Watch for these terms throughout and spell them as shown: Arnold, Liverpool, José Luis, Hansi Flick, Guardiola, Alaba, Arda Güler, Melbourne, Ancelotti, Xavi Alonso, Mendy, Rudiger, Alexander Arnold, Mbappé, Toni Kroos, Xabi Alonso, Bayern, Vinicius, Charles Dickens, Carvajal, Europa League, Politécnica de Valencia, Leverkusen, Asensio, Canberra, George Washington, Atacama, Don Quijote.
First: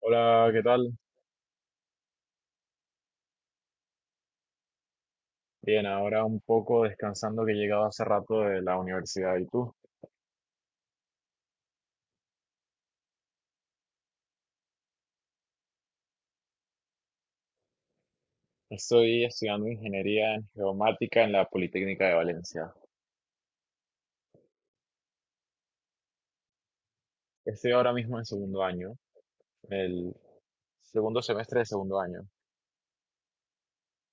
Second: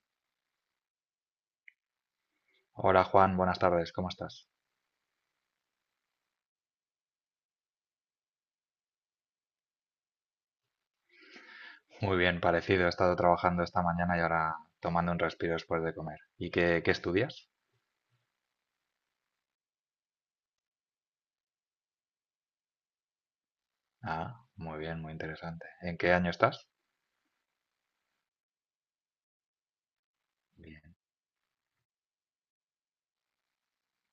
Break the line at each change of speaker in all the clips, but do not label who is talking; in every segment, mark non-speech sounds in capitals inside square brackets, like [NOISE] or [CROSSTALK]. Hola, ¿qué tal?
Hola Juan, buenas tardes, ¿cómo estás?
Bien, ahora un poco descansando que he llegado hace rato de la universidad. ¿Y tú?
Muy bien, parecido, he estado trabajando esta mañana y ahora tomando un respiro después de comer. ¿Y qué estudias?
Estoy estudiando ingeniería en geomática en la Politécnica de Valencia.
Ah, muy bien, muy interesante. ¿En qué año estás?
Estoy ahora mismo en segundo año, el
Bien,
segundo semestre de segundo año.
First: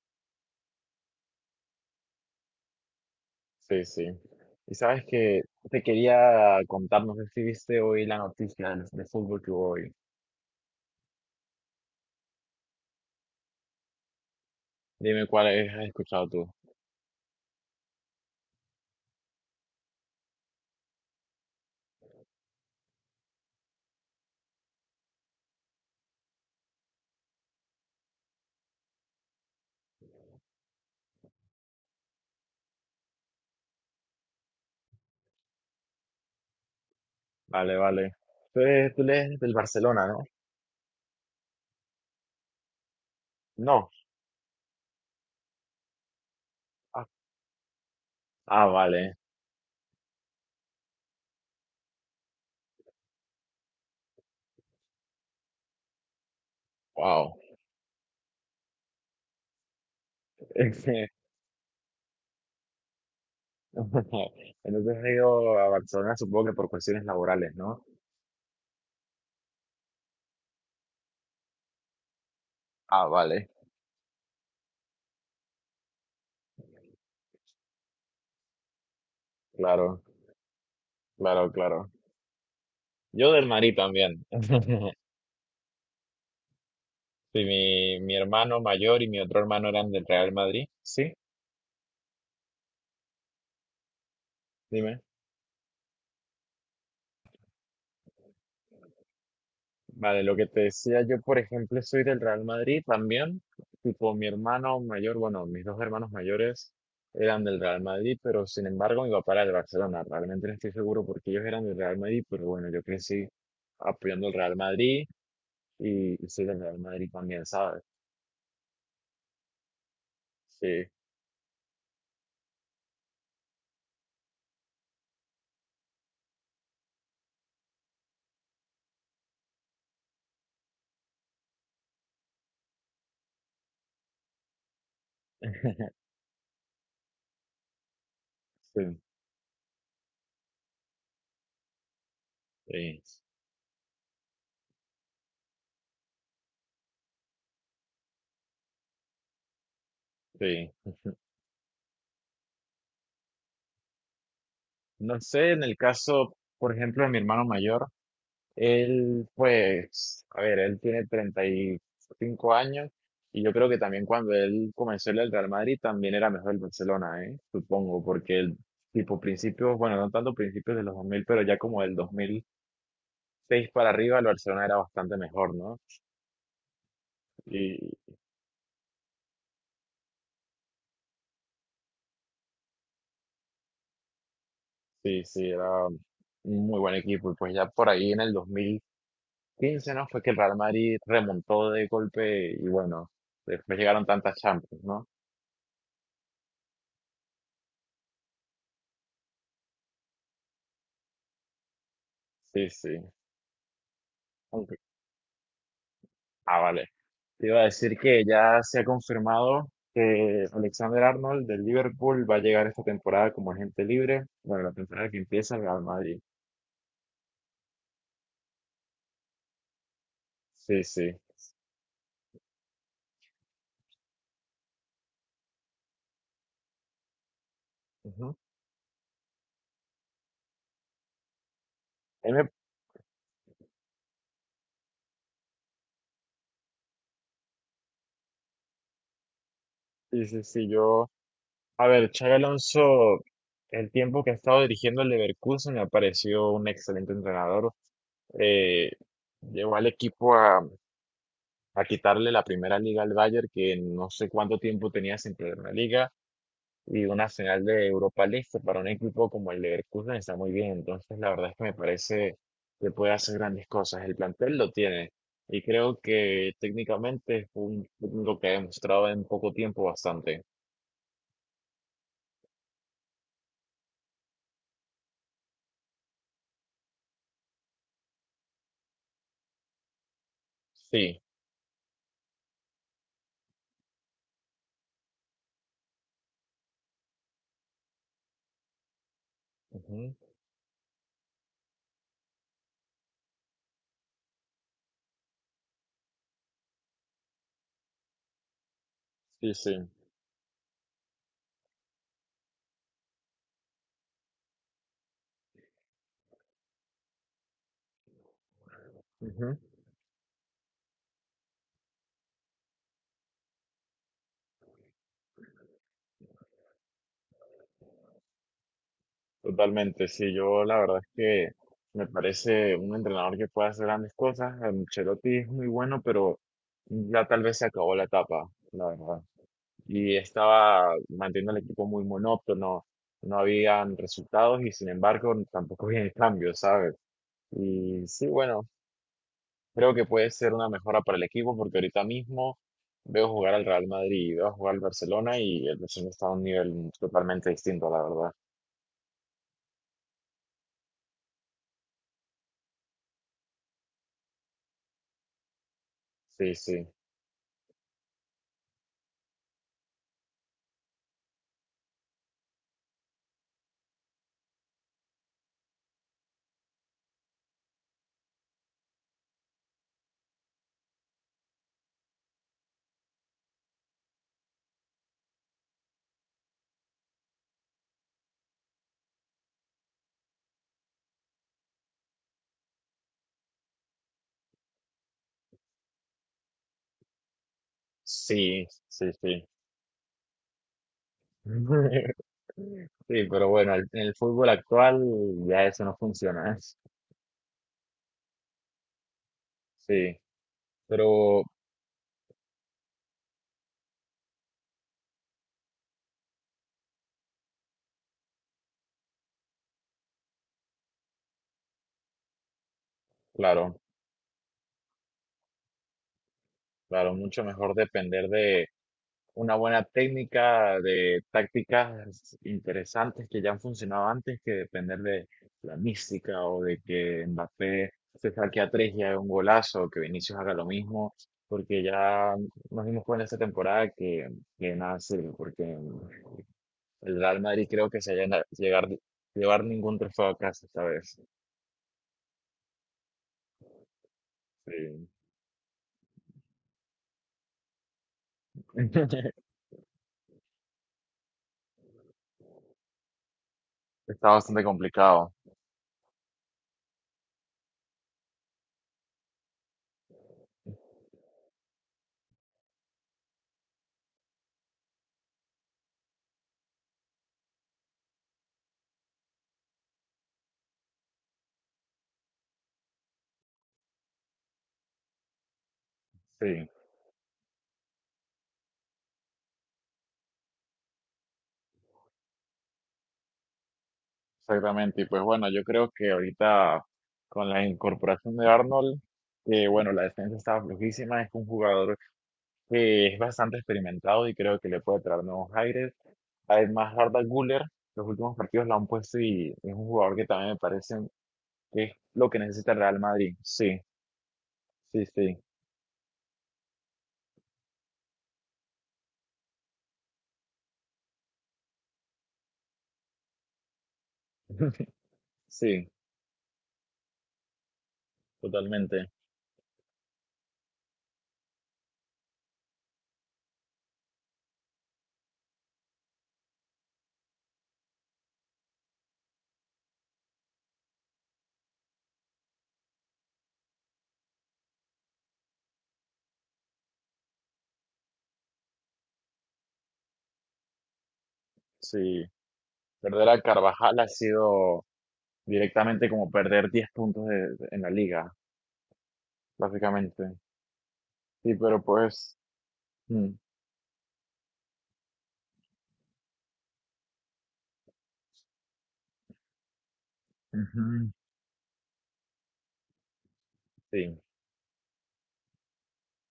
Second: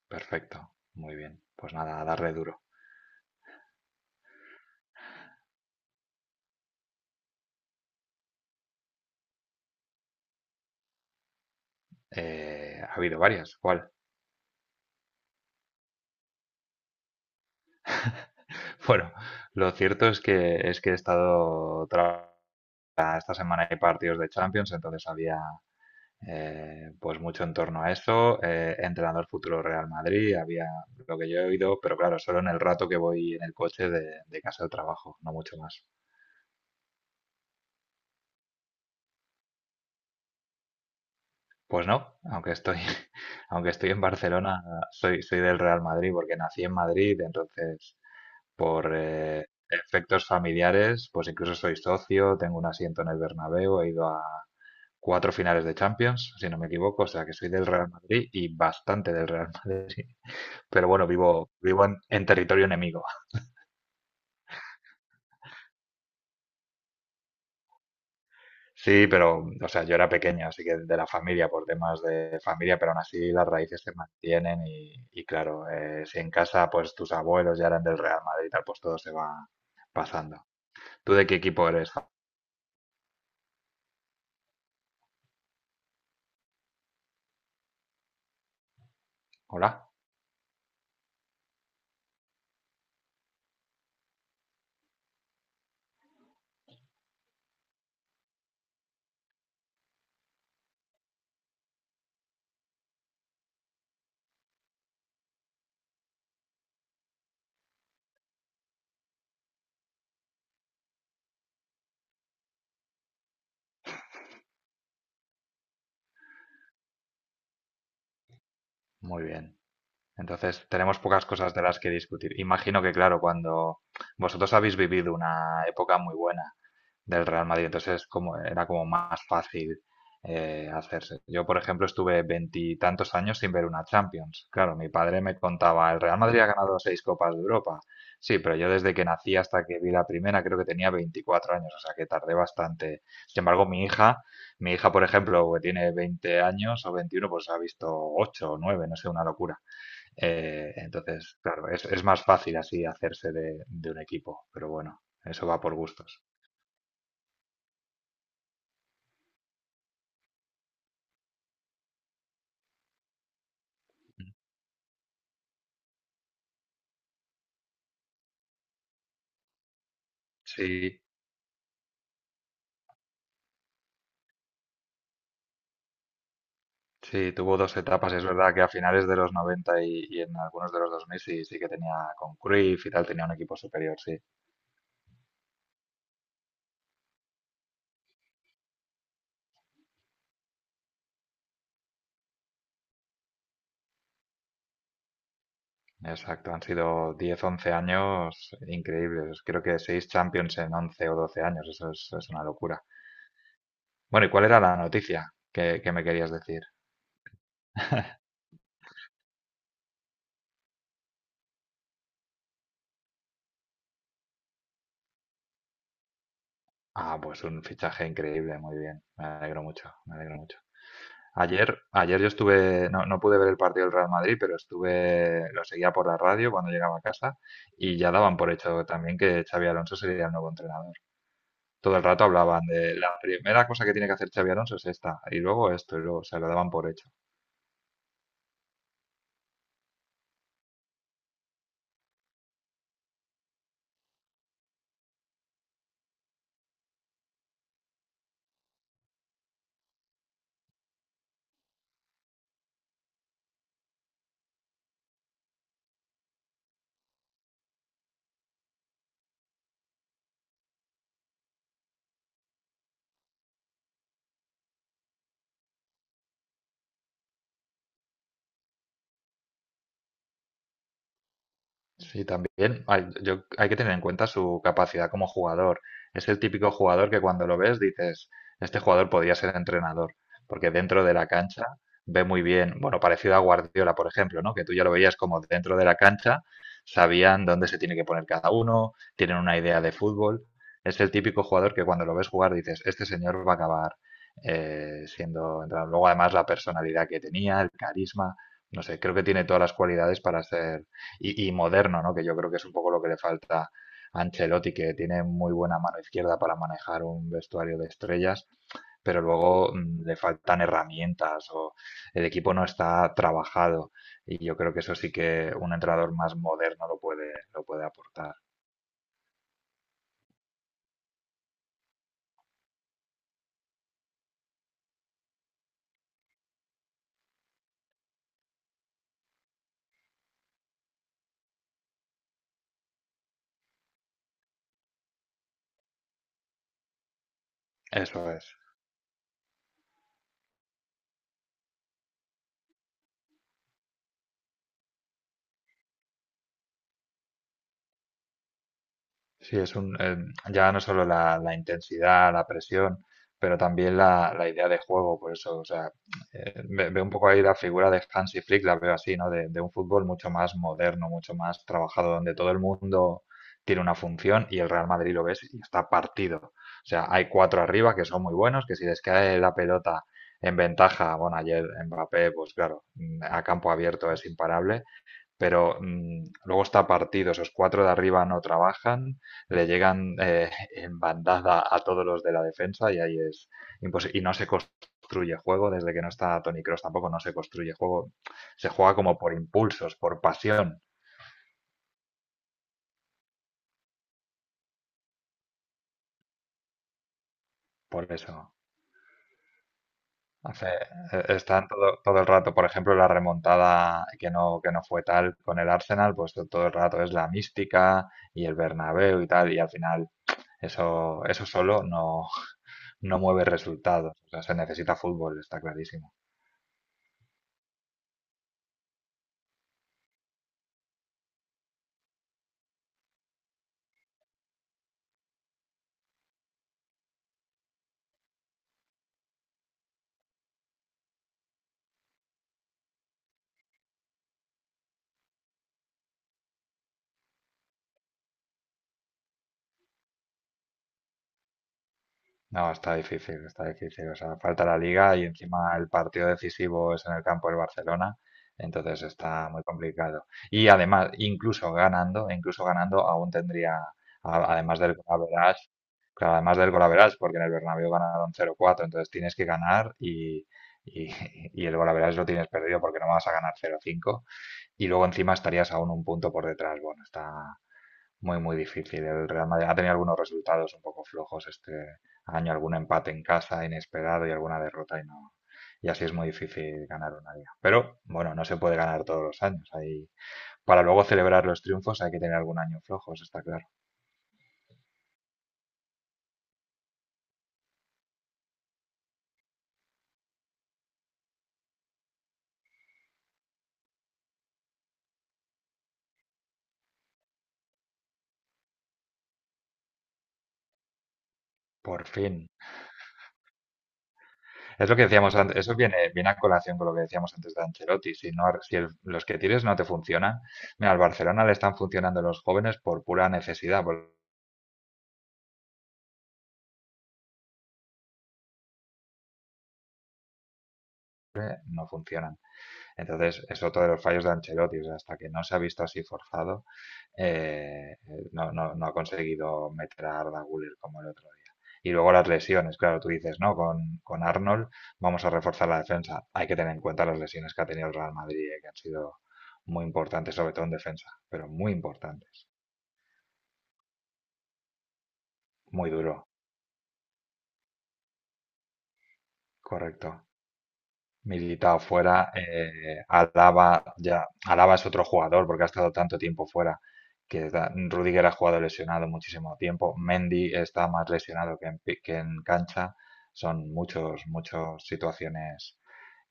perfecto, muy bien. Pues nada, a darle duro.
Sí, sí. Y sabes que te quería contar, no sé si viste hoy la noticia de fútbol que hubo hoy.
Ha habido varias, ¿cuál?
Dime cuál has escuchado tú.
[LAUGHS] Bueno, lo cierto es que he estado esta semana hay partidos de Champions, entonces había pues mucho en torno a eso. Entrenador futuro Real Madrid, había lo que yo he oído, pero claro, solo en el rato que voy en el coche de casa al trabajo, no mucho más.
Vale, vale. Tú eres del Barcelona, ¿no?
Pues no, aunque estoy, [LAUGHS] aunque
No.
estoy en Barcelona, soy del Real Madrid porque nací en
Ah,
Madrid, entonces
ah,
por
vale.
efectos familiares, pues incluso soy socio, tengo un asiento en el Bernabéu, he ido a cuatro finales de Champions, si no me equivoco, o sea que
Wow.
soy del Real Madrid y bastante del Real [LAUGHS] Madrid. Pero bueno,
[LAUGHS]
vivo en territorio enemigo.
[LAUGHS] Entonces he ido a Barcelona, supongo que por cuestiones laborales, ¿no?
Sí, pero, o sea, yo era pequeño, así que de la familia, por temas de familia, pero aún
Ah,
así las
vale.
raíces se mantienen y claro, si en casa pues tus abuelos ya eran del Real Madrid y tal, pues todo se va
Claro,
pasando. ¿Tú de qué
claro,
equipo
claro.
eres?
Yo del Madrid también. [LAUGHS] Sí, mi hermano mayor y mi otro hermano
Hola,
eran del Real Madrid. Sí, dime. Vale, lo que te decía, yo por ejemplo soy del Real Madrid también. Tipo, mi hermano mayor, bueno, mis dos hermanos mayores eran del Real Madrid, pero sin embargo mi papá era del Barcelona. Realmente no estoy seguro porque ellos eran del Real Madrid, pero bueno, yo crecí apoyando el Real Madrid. Y soy del Real Madrid también, ¿sabes?
muy bien. Entonces,
Sí,
tenemos pocas cosas de las que discutir. Imagino que, claro, cuando vosotros habéis vivido una época muy buena del Real Madrid. Entonces como, era como más fácil hacerse. Yo, por ejemplo, estuve veintitantos años sin ver una Champions. Claro, mi padre me contaba, el Real Madrid ha ganado seis Copas de Europa. Sí, pero yo
sí,
desde que nací hasta que vi la primera creo que tenía 24 años, o sea que tardé
sí,
bastante. Sin embargo, mi hija, por ejemplo, que tiene 20 años o 21 pues ha visto 8 o 9 no sé, una locura.
sí.
Entonces, claro, es más fácil así hacerse de un equipo, pero bueno,
No
eso
sé,
va
en
por
el
gustos.
caso, por ejemplo, de mi hermano mayor, él, pues, a ver, él tiene 35 años y yo creo que también cuando él comenzó en el Real Madrid también era mejor el Barcelona, ¿eh? Supongo, porque el tipo principios, bueno, no tanto principios de los
Sí,
2000, pero ya como del 2006 para arriba el Barcelona era bastante mejor, ¿no?
sí, tuvo dos
Y
etapas, es verdad que a finales de los 90 y en algunos de los 2000 sí, sí que tenía con Cruyff y tal, tenía un equipo superior, sí.
sí, era un muy buen equipo y pues ya por ahí en el 15, ¿no? Fue que el Real Madrid remontó de golpe y, bueno, después llegaron tantas Champions, ¿no?
Exacto, han sido 10, 11 años increíbles. Creo que 6 Champions en 11 o 12 años, eso es una
Sí,
locura.
sí.
Bueno, ¿y cuál era la
Aunque-
noticia que me querías
Ah,
decir?
vale. Te iba a decir que ya se ha confirmado que Alexander Arnold del Liverpool va a llegar esta temporada como agente libre. Bueno, la temporada que empieza el Real Madrid.
Ah, pues un fichaje increíble, muy bien. Me alegro mucho, me alegro mucho.
Sí, sí.
Ayer yo estuve, no pude ver el partido del Real Madrid, pero estuve, lo seguía por la radio cuando llegaba a casa y ya
Ujú.
daban por hecho también que Xavi Alonso sería el nuevo entrenador. Todo el rato
A mí me-
hablaban de la primera cosa que tiene que hacer Xavi Alonso es esta, y luego esto, y luego, o sea, lo daban por hecho.
Sí, sí, sí, yo. A ver, Xabi Alonso, el tiempo que ha estado dirigiendo el Leverkusen me ha parecido un excelente entrenador. Eh, llevó al equipo a quitarle la primera liga al Bayern, que no sé cuánto tiempo tenía sin perder una liga, y una final de Europa League que para un equipo como el Leverkusen está muy bien. Entonces, la verdad es que me parece que puede hacer grandes cosas. El plantel lo tiene, y creo que técnicamente es un técnico que ha demostrado en poco tiempo bastante.
Sí, también hay que tener en cuenta su capacidad como jugador. Es el típico jugador que cuando lo ves dices, este jugador podría ser entrenador, porque dentro de
Sí,
la cancha ve muy bien, bueno, parecido a Guardiola, por ejemplo, ¿no? Que tú ya lo veías como dentro de la cancha, sabían dónde se tiene que poner cada uno, tienen una idea de
ujú,
fútbol. Es el típico jugador que cuando lo ves jugar dices, este señor va a acabar siendo entrenador. Luego además la personalidad que tenía, el carisma, no sé, creo que tiene
sí,
todas las
sí,
cualidades para ser y moderno, ¿no? Que yo creo que es un poco lo que le falta a Ancelotti, que tiene muy buena mano izquierda para manejar un vestuario de estrellas, pero
ujú.
luego le faltan herramientas o el equipo no está trabajado. Y yo creo que eso sí que un entrenador más moderno lo puede aportar.
Totalmente, sí, yo la verdad es que me parece un entrenador que puede hacer grandes cosas. Ancelotti es muy bueno, pero ya tal vez se acabó la etapa, la verdad. Y estaba manteniendo al equipo muy monótono, no habían resultados y sin embargo tampoco había cambios, ¿sabes? Y sí,
Eso es.
bueno, creo que puede ser una mejora para el equipo porque ahorita mismo veo jugar al Real Madrid y veo jugar al Barcelona y el Barcelona está a un nivel totalmente distinto, la verdad.
Sí, es un, ya no solo la intensidad, la presión, pero también la idea de juego, por eso, o sea,
Sí, sí.
veo un poco ahí la figura de Hansi Flick, la veo así, ¿no? De un fútbol mucho más moderno, mucho más trabajado, donde todo el mundo tiene una función y el Real Madrid lo ves y está partido. O sea, hay cuatro arriba que son muy buenos, que si les cae la pelota en ventaja, bueno, ayer Mbappé, pues claro, a campo abierto es imparable, pero luego está partido, esos cuatro de arriba no trabajan, le llegan [LAUGHS] en bandada a todos los de la defensa y ahí es imposible. Y no se construye juego, desde que no está Toni Kroos tampoco no se construye juego,
Sí,
se juega
sí,
como por
sí.
impulsos, por pasión,
[LAUGHS] Sí, pero bueno, en el fútbol actual ya eso no funciona, ¿eh?
por eso.
Sí,
Hace, eh,
pero
están todo el rato, por ejemplo, la remontada que no fue tal con el Arsenal, pues todo el rato es la mística y el Bernabéu y tal, y al final eso solo no mueve
claro,
resultados. O sea, se necesita fútbol, está clarísimo.
claro, mucho mejor depender de una buena técnica, de tácticas interesantes que ya han funcionado antes, que depender de la mística o de que Mbappé se saque a tres y haga un golazo, o que Vinicius haga lo mismo, porque ya nos dimos cuenta esta temporada que nada sirve, porque el Real Madrid creo que se llega a llegar, llevar ningún trofeo a casa esta vez.
No, está difícil, está difícil. O sea, falta la
Sí.
liga y encima el partido decisivo es en el campo del Barcelona, entonces
[LAUGHS]
está muy complicado. Y además, incluso ganando, aún tendría,
Está bastante
además del gol
complicado.
average, claro, además del gol average, porque en el Bernabéu ganaron 0-4, entonces tienes que ganar y, [LAUGHS] y el gol average lo tienes perdido porque no vas a ganar 0-5 y luego encima estarías aún un punto por detrás. Bueno, muy, muy difícil. El Real Madrid ha tenido algunos resultados un poco flojos este año, algún empate en casa inesperado y alguna derrota y no. Y así es muy
Sí,
difícil ganar una liga. Pero bueno, no se puede ganar todos los años. Para luego celebrar los triunfos hay que tener algún año flojo, eso está claro.
exactamente. Y pues bueno, yo creo que ahorita con la incorporación de Arnold, que, bueno, la defensa estaba flojísima, es un jugador que es bastante experimentado y creo que le puede traer nuevos aires. Además, Arda Güler, los últimos partidos la han puesto y es un jugador que también me parece que es
Por
lo que
fin.
necesita el Real Madrid. Sí,
Es lo que
sí,
decíamos
sí,
antes, eso viene a colación con lo que decíamos antes de Ancelotti. Si, no, si el- los que tires no te funcionan, mira, al Barcelona le están funcionando los jóvenes por pura necesidad, porque
[LAUGHS] sí, totalmente.
no funcionan. Entonces, es otro de los fallos de Ancelotti. O sea, hasta que no se ha visto así forzado, no ha conseguido meter a Arda Güler como el otro día. Y luego las lesiones, claro, tú dices, ¿no? Con Arnold vamos a reforzar la defensa. Hay que tener en cuenta las lesiones que ha tenido el Real Madrid, que han sido muy importantes, sobre todo en defensa, pero muy
Sí,
importantes.
perder a Carvajal ha sido
Muy
directamente
duro,
como perder 10 puntos en la liga,
correcto.
básicamente. Sí,
Militado
pero
fuera,
pues... mm,
Alaba es otro jugador porque ha estado tanto tiempo fuera Rudiger ha jugado lesionado muchísimo tiempo, Mendy está más
ujú,
lesionado que en cancha, son
sí,
muchas situaciones.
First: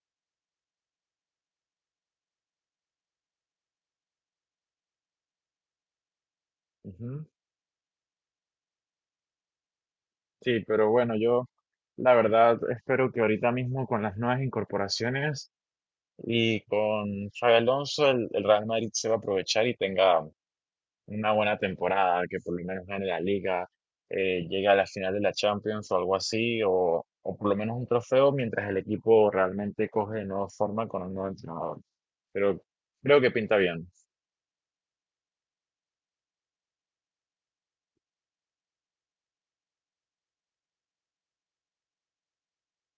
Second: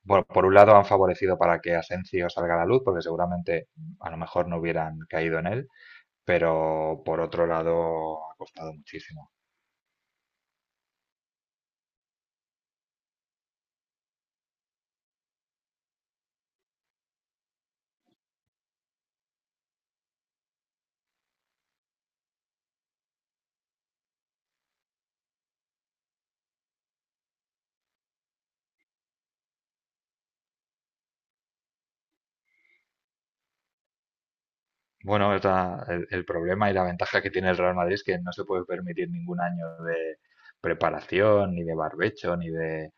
Bueno, por un lado han favorecido para que Asensio salga a la luz porque seguramente a lo mejor no hubieran caído en él, pero por
ujú.
otro lado ha costado muchísimo.
Sí, pero bueno, yo la verdad espero que ahorita mismo con las nuevas incorporaciones y con Xabi Alonso el Real Madrid se va a aprovechar y tenga una buena temporada, que por lo menos gane la liga, llegue a la final de la Champions o algo así, o por lo menos un trofeo mientras el equipo realmente coge de nuevo forma con un nuevo entrenador. Pero creo que pinta bien,
Bueno, es el problema y la ventaja que tiene el Real Madrid es que no se puede permitir ningún año de preparación, ni de barbecho, ni de,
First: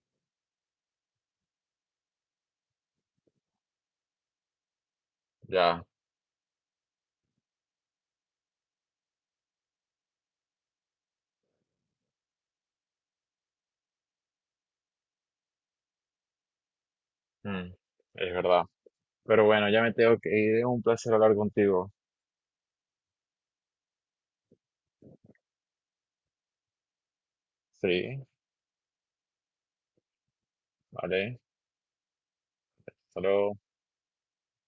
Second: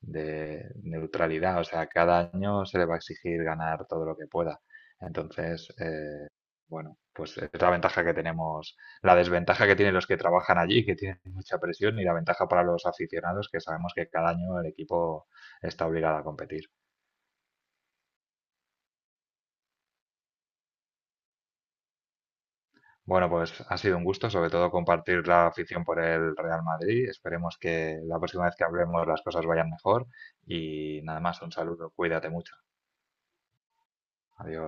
de neutralidad. O sea, cada año se le va a exigir ganar todo lo que pueda. Entonces,
ya,
bueno, pues es la ventaja que tenemos, la desventaja que tienen los que trabajan allí, que tienen mucha presión, y la ventaja para los aficionados, que sabemos que cada año el equipo está obligado a competir.
mm, es verdad. Pero bueno, ya me tengo que ir, un placer hablar contigo.
Bueno, pues ha sido un gusto, sobre todo compartir la afición por el Real Madrid. Esperemos que la
Sí,
próxima vez que hablemos las cosas vayan mejor. Y nada
vale,
más, un saludo, cuídate mucho.
hasta luego.
Adiós.